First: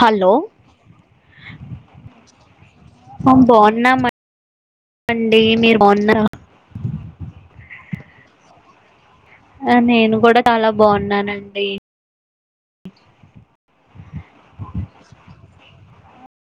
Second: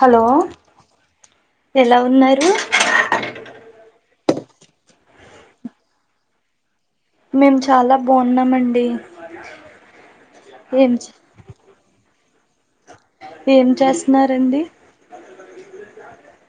hello ఎలా ఉన్నారు మేం బాగున్నామండి మీరు బాగున్నరా మేము చాలా బాగున్నామండి ఆ నేను కూడా చాలా ఏం బాగున్నానండి ఏం చేస్తున్నారండి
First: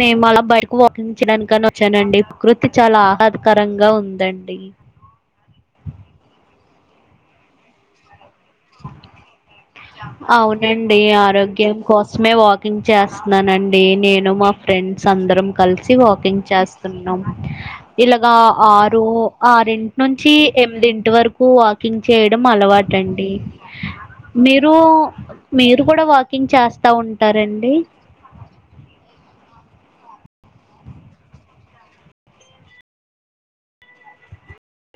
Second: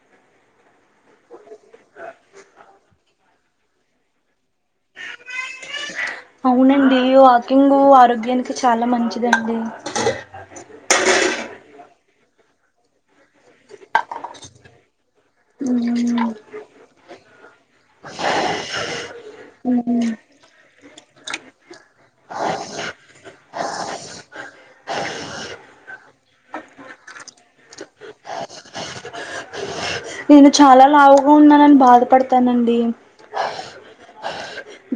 మేము అలా బైక్ వాకింగ్ చేయడనికనీ వచ్చానండి పకృతి చాలా ఆహ్లాదకరంగా ఉందండి అవునండి వాకింగ్ ఆరోగ్యానికి చాలా మంచిదండి అవునండి ఆరోగ్యం కోసమే వాకింగ్ చేస్తున్నానండి నేను మా ఫ్రెండ్స్ అందరం కలిసి వాకింగ్ చేస్ తున్నాం ఇలాగా ఆరు ఆరింటి నుంచి ఎనిమిదింటి వరకు వక్ కింగ్ చేయడం అలవాటండి మీరు మీరు కూడా వాకింగ్ చేస్తా ఉంటారండి నేను చాలా లావుగా ఉన్నానని బాధపడతానండి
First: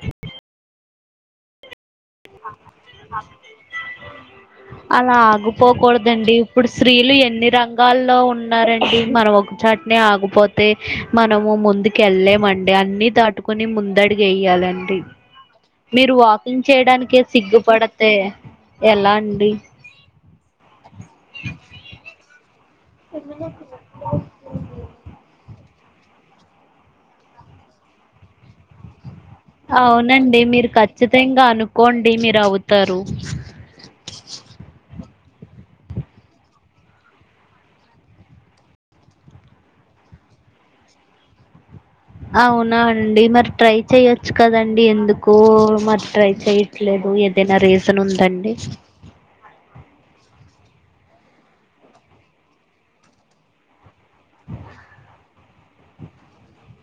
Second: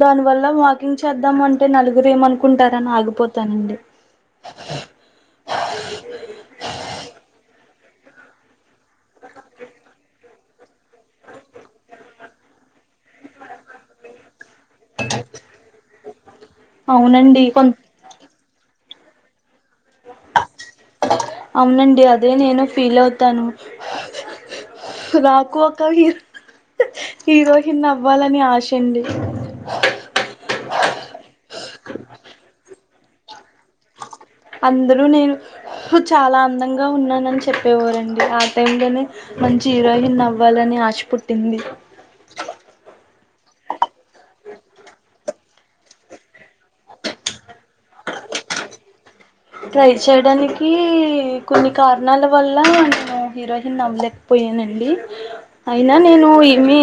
దాని వల్ల వాకింగ్ చేద్దామంటే నలుగురు ఏమనుకుంటారని ఆగిపోతానండి అలా ఆగిపోకూడదండి ఇప్పుడు స్త్రీలు ఎన్ని రంగాల్లో ఉన్నారండి మనం ఒక్ ఇచ్చట్నే ఆగిపోతే మనము ముందుకు వెళ్ళలేమండి అన్ని దాటుకుని ముందడుగు ఎయ్యా లండి మీరు వాక్ కింగ్ చేయడానికే అవునండి కొ సిగ్గుపడతే ఎలా అండి అవునండి అదే నేను ఫీల్ అవుతాను నాకు ఒక్ ఈరోజు నవ్వాలని ఆశ అండి అవునండి మీరు ఖచ్చితంగా అనుకోండి మీరు అవుతారు అందరూ నేను చాలా అందంగా ఉన్నానని చెప్పేవారండి ఆ టైంలోనే మంచి హీరోయిన్ అవ్వాలని ఆశ పుట్టింది అవునా అండి మరి ట్రై చేయచ్చు కదండి ఎందుకు మరి ట్రై చెయట్లేదు ఏద నా రీసన్ ఉందండి ట్రై చేయడానికి కొన్ని కారణాల వల్ల నేను హీరోహీన్ అవ్వలేకపోయ నండి అయినా నేను ఏమి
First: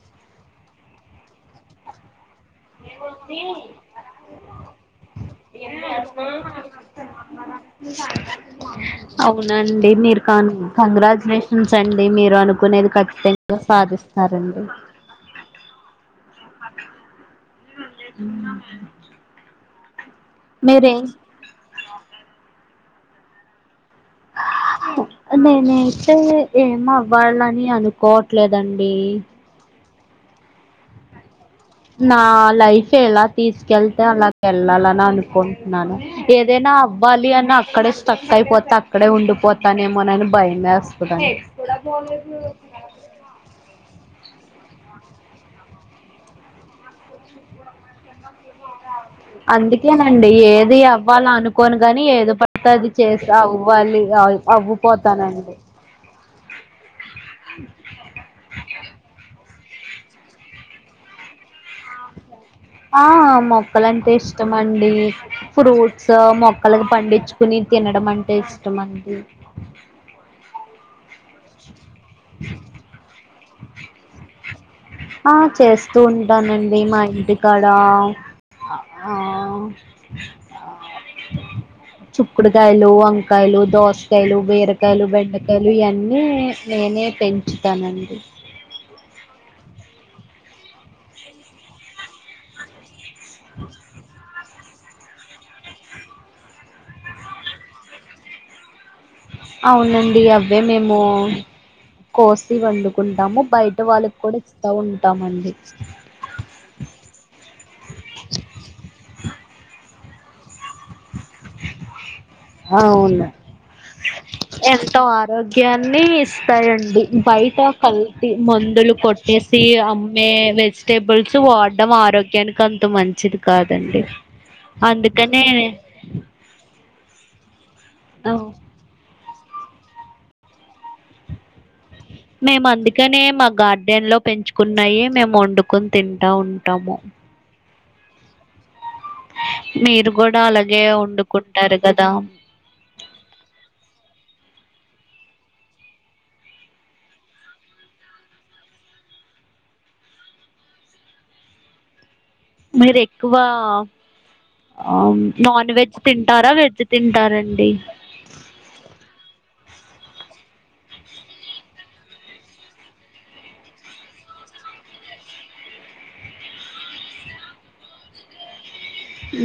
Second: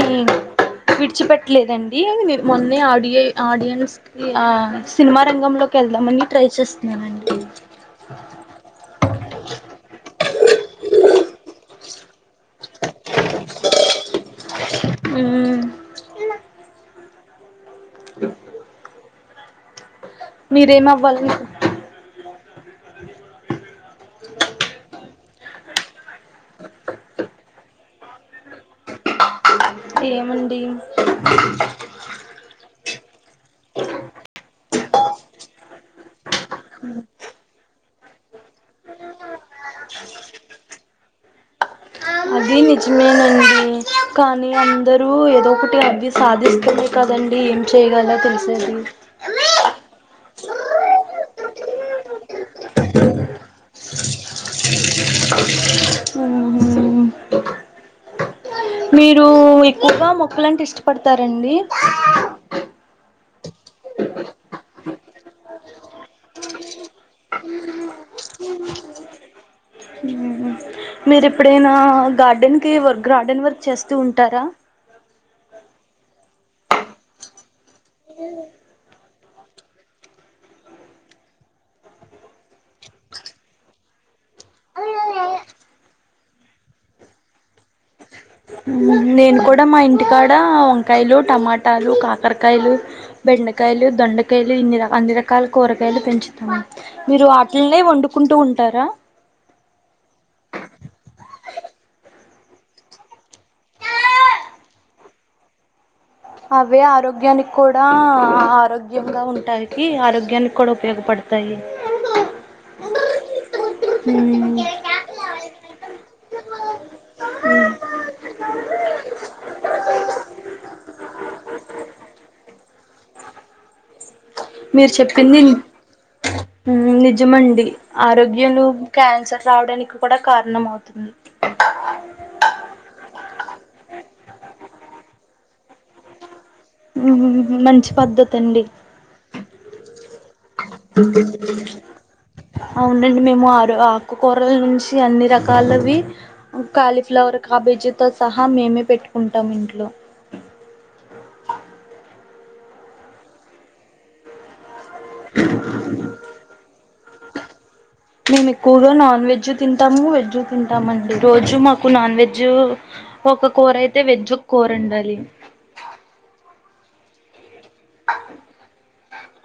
విడిచిపెట్టలేదండి అది మీ మొన్న ఆడి ఆడియన్స్ కి ఆ సినిమా రంగంలోకి వెళ్దామని ట్రై చేస్తున్నాను అండి అవున అండి మీరుకాన్ కం గ్రాజ్యులేషన్స్ అండి మీరు అనుకునేది ఖచ్చితంగా సాధిస్తారండి మ్మ్ మ్మ్ మ్మ్ మీరేమవ్వాలి అనుకున్ నేనైతే ఏమవ్వాలని అనుకోవట్లేదండి ఏమండి నా లైఫ్ ఎలా తీసుకెళ్తే అలా వెళ్ళాలని అనుకుంటున్నాను ఏదైనా అవ్వాలి అని అక్కడే స్టక్ అయిపోతే అక్కడే ఉండిపోతానేమోనని భయమేస్తదండి దానికెవలు చెప్పిర్రు అది నిజమేనండి కానీ అందరు ఏదో ఒకటి అవి సాధిస్తనే కదండి చేయలేన్ తెలిస్ అందుకేనండి ఏది అవ్వాల అనుకోను గాని ఏది ప తది చేసి అవ్వాలి అవ్వుపోతానండి ఆహ మీరు ఎక్కువగా మొక్కలంటే ఇష్టపడతారండి ఆ మొక్కలంటే ఇష్టమండి ఫ్రూట్స్ మొక్కలకు పండించుకుని తినడం అంటే ఇష్టమండి ఉ మీరు ఎప్పుడైనా గార్డెన్ కి వ గ్రార్డెన్ వర్క్ చేస్తూ ఉంటారా ఆ చేస్తూ ఉంటానండి మా ఇంటికాడ ఆ చుక్కుడుగాయలు వంకాయలు దోసకాయలు బీరకాయలు బెండకాయలు ఇయన్నీ నే నే పెంచుతానండి నేను కూడా మా ఇంటికాడ వంకాయలు టమాటాలు కాకరకాయలు బెండకాయలు దొండకాయలు ఇన్ని అన్ని రకాల కూరగాయలు పెంచుతాము మీరు వాటిలనే వండుకుంటూ ఉంటారా అవునండి అవే మేము కోసి వండుకుంటాము బయట వాళ్ళకి కూడా ఇస్తా ఉంటామండి అవే ఆరోగ్యానికి కూడా ఆరోగ్యంగా ఉంటాయికి ఆరోగ్యానికి కూడా ఉపయోగపడతాయి అవును ఉమ్ ఎంతో ఆరోగ్యాన్ని ఇస్తాయండి బయటా కల్తీ మందులు కొట్టేసి అమ్మే వెజిటేబుల్స్ వా ఆరోగ్యానికి అంత మంచిది కాదండి మీరు చెప్పింది అందుకనే నిజమండి ఆరోగ్యలు క్యాన్సర్ రావడానికి కూడా కారణం అవుతుంది మేమందుకనే మా గార్డెన్ లో పెంచుకున్నయే మేము వండుకొని తింటా ఉంటాము మంచి పద్ధతి అండి మీరు గూడా అలాగే వండుకుంటారు గదా అవునండి మేము ఆరు ఆకుకూరల నుంచి అన్ని రకాలవి కాలీఫ్లవర్ కాబేజీ తో సహా మేమే పెట్టుకుంటాం ఇంట్లో మీరెక్కువ ఆ నాన్ వెజ్ తింటారా వెజ్ తింటారండి మేము ఎక్కువగా నాన్ వెజ్ తిన్ టము వెజ్ తింటామండి రోజు మాకు నాన్ వెజ్ ఒక కూరైతే వెజ్ ఒక కూర ఎందాలి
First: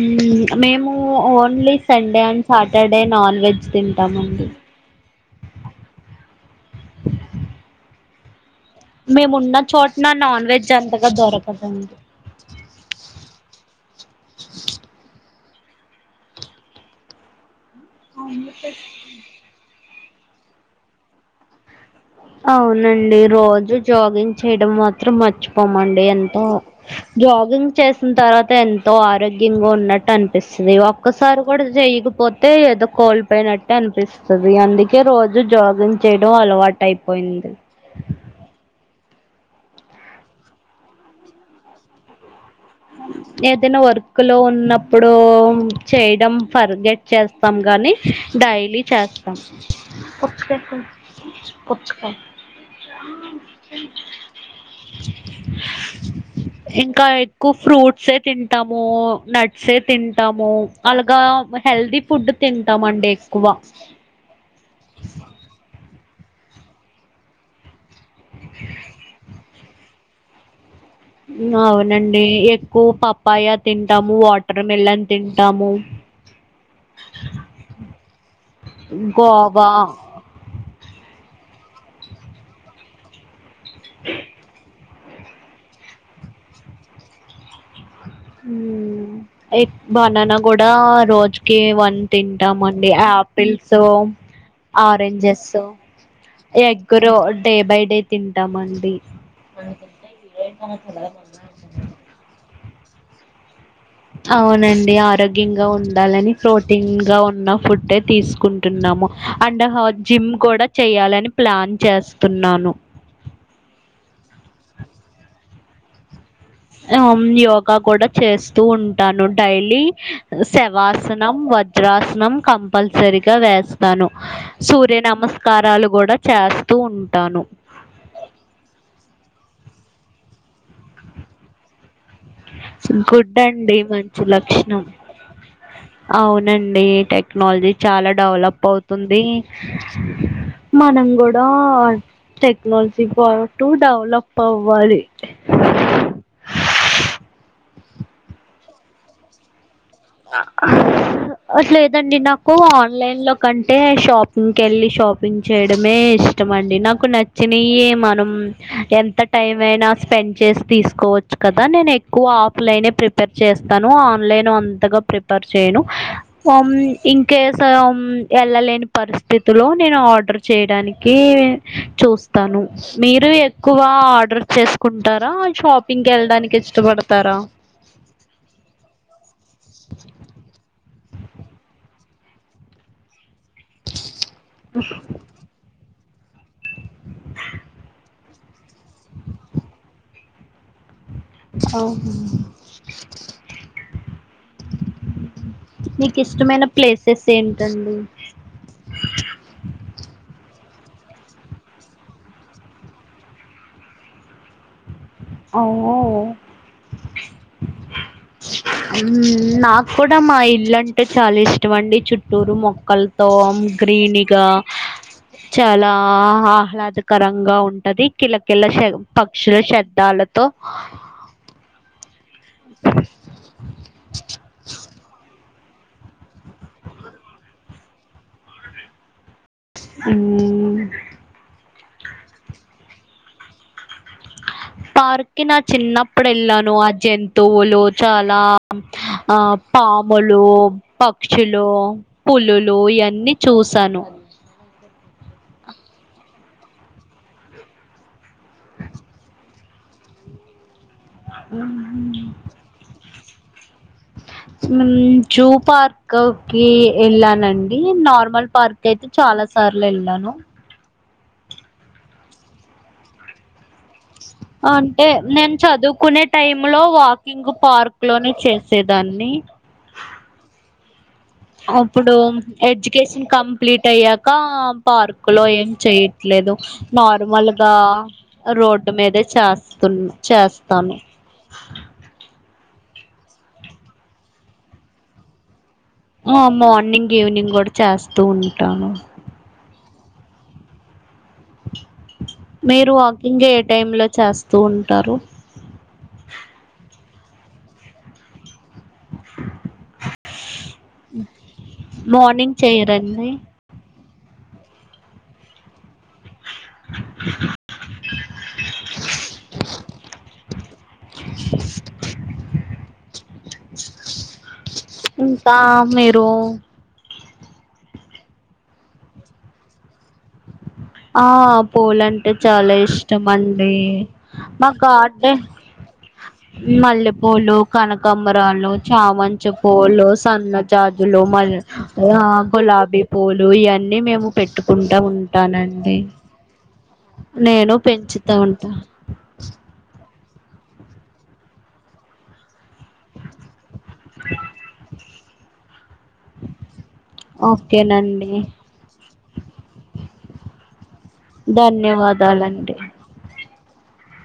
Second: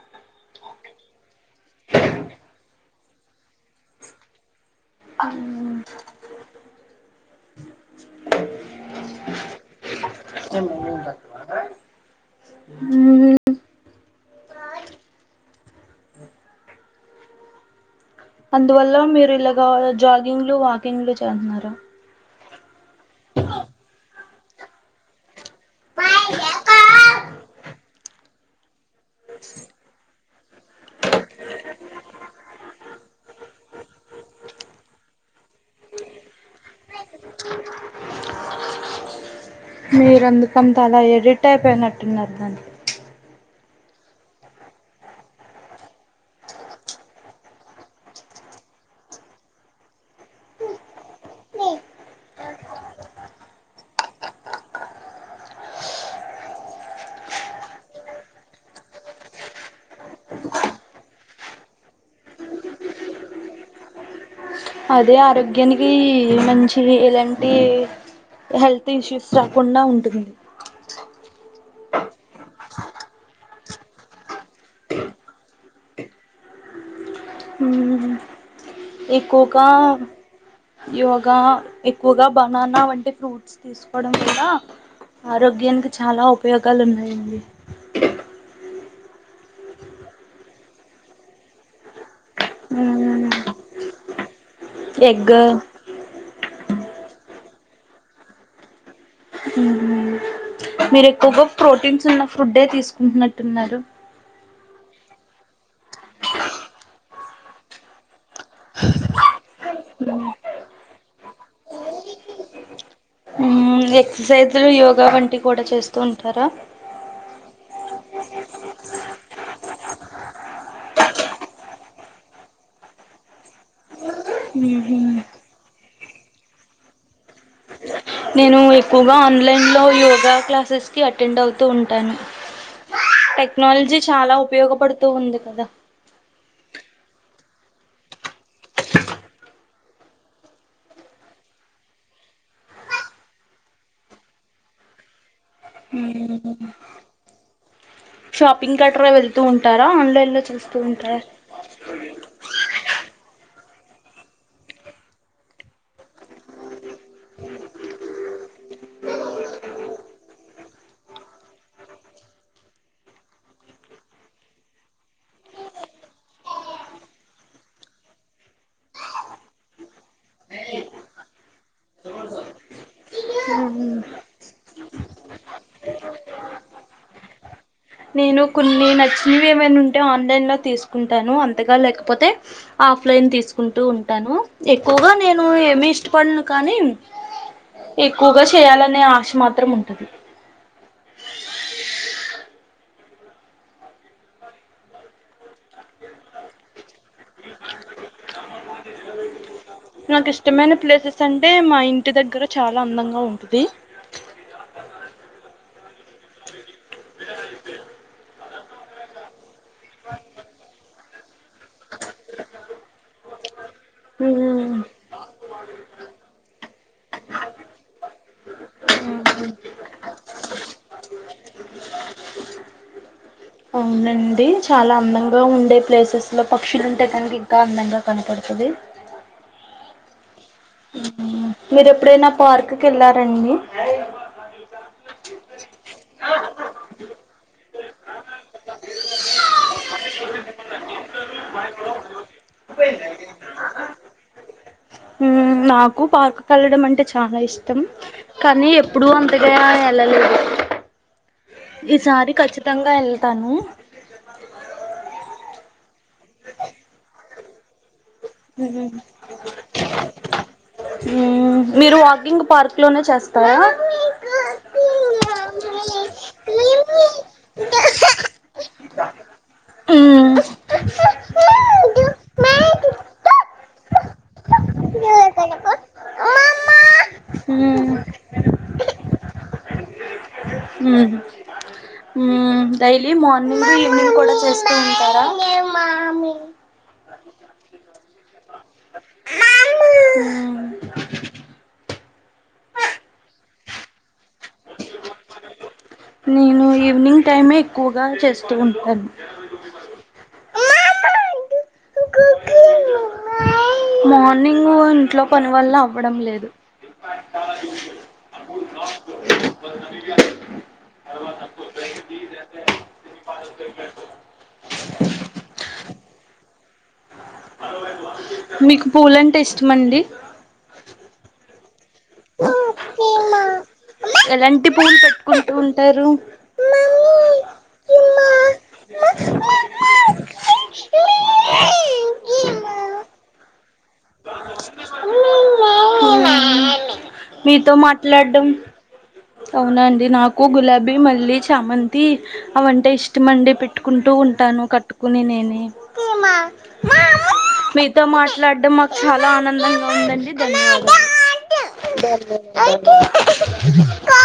మ్మ్ మేము only Sunday and Saturday non veg తింటామండి మ్మ్ మేమున్న చోట్న నాన్ వెజ్ అంతగా దొరకదండి మ్మ్ అందువల్ల మీరు ఇలాగా జాగింగ్లు వాకింగ్లు చేహ్నరా అవునండి రోజూ జాగింగ్ చేయడం మాత్రం మచ్ పోమండి ఎంతో జాగింగ్ చేసిన తర్వాత ఎన్ తో ఆరోగ్యంగా ఉన్నట్టు అనిపిస్తుది ఒక్కసారి గుడా చెయకపోతే ఏదో కోల్పోయిన అనిపిస్తుది అందుకే రోజు జాగింగ్ చేయడం అలవాటు పొయింద్ మీరందుకంతలా ఎడిట్ అయిపోయినట్టున్నారు దాని ఏదైనా వర్క్ లో ఉన్నప్పుడు చెయడం ఫర్గెట్ చేస్తాం గా డైలీ చేస్తా ఇంకా ఫ్రూట్ సే తింటాము నట్స్ సే తింటాము అలాగా హెల్దీ ఫుడ్ తింటామండి ఎక్కువ అదే ఆరోగ్యానికి మంచి ఎలాంటి హెల్త్ ఇష్యూస్ రాకుండా ఉంటుంది అవునండి ఎక్కువ పప్పాయ తింటాము వాటర్ మెలన్ తింటాము అ ఎకుగా గోవా యోగా ఎక్కువగా బనానా వంటి ఫ్రూట్స్ తీసుకోవడం కూడా ఆరోగ్యానికి చాలా ఉపయోగాలు ఉన్నాయండి హ బనానా కూడా రోజుకి వన్ తింటాం అండి ఆపిల్స్ అ ఆరెంజెస్ ఎగ్గుడ్లు డే బై డే తింటామండి మీరు ఎక్కువగా ప్రోటీన్స్ ఉన్న ఫుడ్డే తీసుకుంటున్నట్టున్నారు అవునండి ఆరోగ్యంగా ఉండాలని ప్రోటీన్ గా ఉన్న ఫుడ్ తీసుకుంటున్నాం అండ్ జిమ్ కూడా చెయాలని ప్లాన్ చేస్తున్నాను అ కూడా చేస్తూ ఉంటారా ఆ యోగా కూడా చేస్తూ ఉంటాను డైలీ శవాసనం వజ్రాసనం కంపల్సరిగా వేస్తాను సూర్య నమస్కారాలు కూడా చేస్త వస్తూ ఉంటాను నేను ఎక్కువగా ఆన్లైన్లో యోగా క్లాసెస్కి అటెండ్ అవుతూ ఉంటాను గుడ్ అండి టెక్నాలజీ మంచి చాలా లక్షణం ఉపయోగపడుతూ ఉంది కదా అవును ండి టెక్నాలజీ చాలా డెవలప్ అవుతుంది మనం కూడా టెక్నాలజీ పాటు డెవలప్ అవ్వాలి ఉ షాపింగ్ కట్టరా వెళ్తు ఉన్ అట్లాదండి నాకు ఆన్లైన్ లో కంటే షాపింగ్కి వెళ్ళి షాపింగ్ చేయడమే ఇష్టం అండి నాకు నచ్చినవి మనం ఎంత టైం అయినా స్పెండ్ చేసి తీసుకోవచ్చు కదా నేను ఎక్కువ ఆప్లైనే ప్రిపేర్ చేస్తాను ఆన్లైన్ ప్రిపేర్ చేయను ఇంకేస్ వెళ్ళలేని పరిస్థితిలో నేను ఆర్డర్ చేయడానికి చూస్తాను మీరు ఎక్కువ ఆర్డర్ చే కుంటారా షాపింగ్కి వెళ్ళడానికి ఇష్టపడతారా నేను కొన్ని నచ్చినవి ఏమైనా ఉంటే ఆన్లైన్ లో తీసుకుంటాను అంతగా లేకపోతే ఆఫ్లైన్ తీసుకుంటూ ఉంటాను ఎక్కువగా నేను ఏమిీ ఇష్టపడను కానీ ఎక్కువగా చేయాలనే ఆశ మాత్రం ఉంటది అఓహ [unintelligible] నీకు ఇష్టమైన ప్లేసెస్ ఏంటండి ద నాకు ఇష్టమైన ప్లేసెస్ అంటే మా ఇంటి దగ్గర చాలా అందంగా ఉంటుది ఓ నాకు కూడా మా ఇల్లు అంటే చాలా ఇష్టం అండి చుట్టూరు మొక్కలతో క్రీనిగా ఉమ్ చాలా ఆహ్లాద కరంగా ఉంటది కిల కిల్ల పక్షుల శబ్దాలతో అవునండి చాలా అందంగా ఉ ఇండే ప్లేసెస్ లో పక్షులు ఉంటే కనుక ఇంకా అందంగా కనపడుతుంది అవు మీర ఎప్పుడైనా పార్క్కి వెళ్లారండి పార్కి నా చిన్నప్పుడు ఎలానో అజ ఎంత పోళ చాలా ఆ పాములు పక్షులు పులులు ఇవన్నీ చూసాను మ్మ్ నాకు పార్కుకు వెళ్లడం అంటే చాలా ఇష్టం కానీ ఎప్పుడు అంతగా వెళ్ళలేదు ఈసారి ఖచ్చితంగా వెళ్తాను జూ పార్క్ వెళ్ళానండి నార్త్ మల్ పార్క్ అయితే చాలా సార్లు వెళ్ళాను మీరు వాకింగ్ పార్క్లోనే చేస్తారా అంటే నేను చదువుకునే టైమ్ లో మ్మ్ వాకింగ్ పార్క్ లోనే చేసేదాన్ని ఇ అప్పుడు ఎడ్యుకేషన్ కంప్లీట్ అయ్యాక పార్క్ లో ఏం చెయట్లేదు లేదు నార్మల్గా రోడ్డు మీదే చేస్తున్న చేస్తాను మ్మ్ డైలీ మార్నింగ్ ఈవినింగ్ కూడా చేస్తూ ఉంటారా ఆ మార్నింగ్ ఈవినింగ్ కూడ చేస్తూ ఉంటాను మీరు వాకింగ్ ఏ టైమ్ లో చేస్తూ ఉంటారు నేను ఈవినింగ్ టైమే ఎక్కువగా చేస్తూ ఉంటాను మార్నింగ్ చేయరండి మార్నింగ్ ఇంట్లో పని వల్ల అవ్వడం లేదు చ అ అ ఇంత మరు మీకు పూలంటే ఇష్టమ అండి ఆ పూల అంటే చాలా ఇష్టం అండి ఎలాంటి మాకు పూలు ఆడే పెట్టుకుంటూ ఉంటారు మల్లెపూలు కనకంబరాలు చామంచ పూలు సన్న జాజులు గులాబీ పూలు ఇవన్నీ మేము పెట్టుకుంటా ఉంటానం మీతో పెంచుతూ మాట్లాడడం ఉంటా అవునండి నాకు గులాబీ మల్ళీ చామంతి అవంటే ఇష్టంమండి పెట్టుకుంటూ ఉంటాను కట్టు నే మీతో ఓకేనండి మాట్లాడడం మా చాలా ఆనందంగా ఉందండి ధన్యవాదాలు ధన్యవాదాలండి కా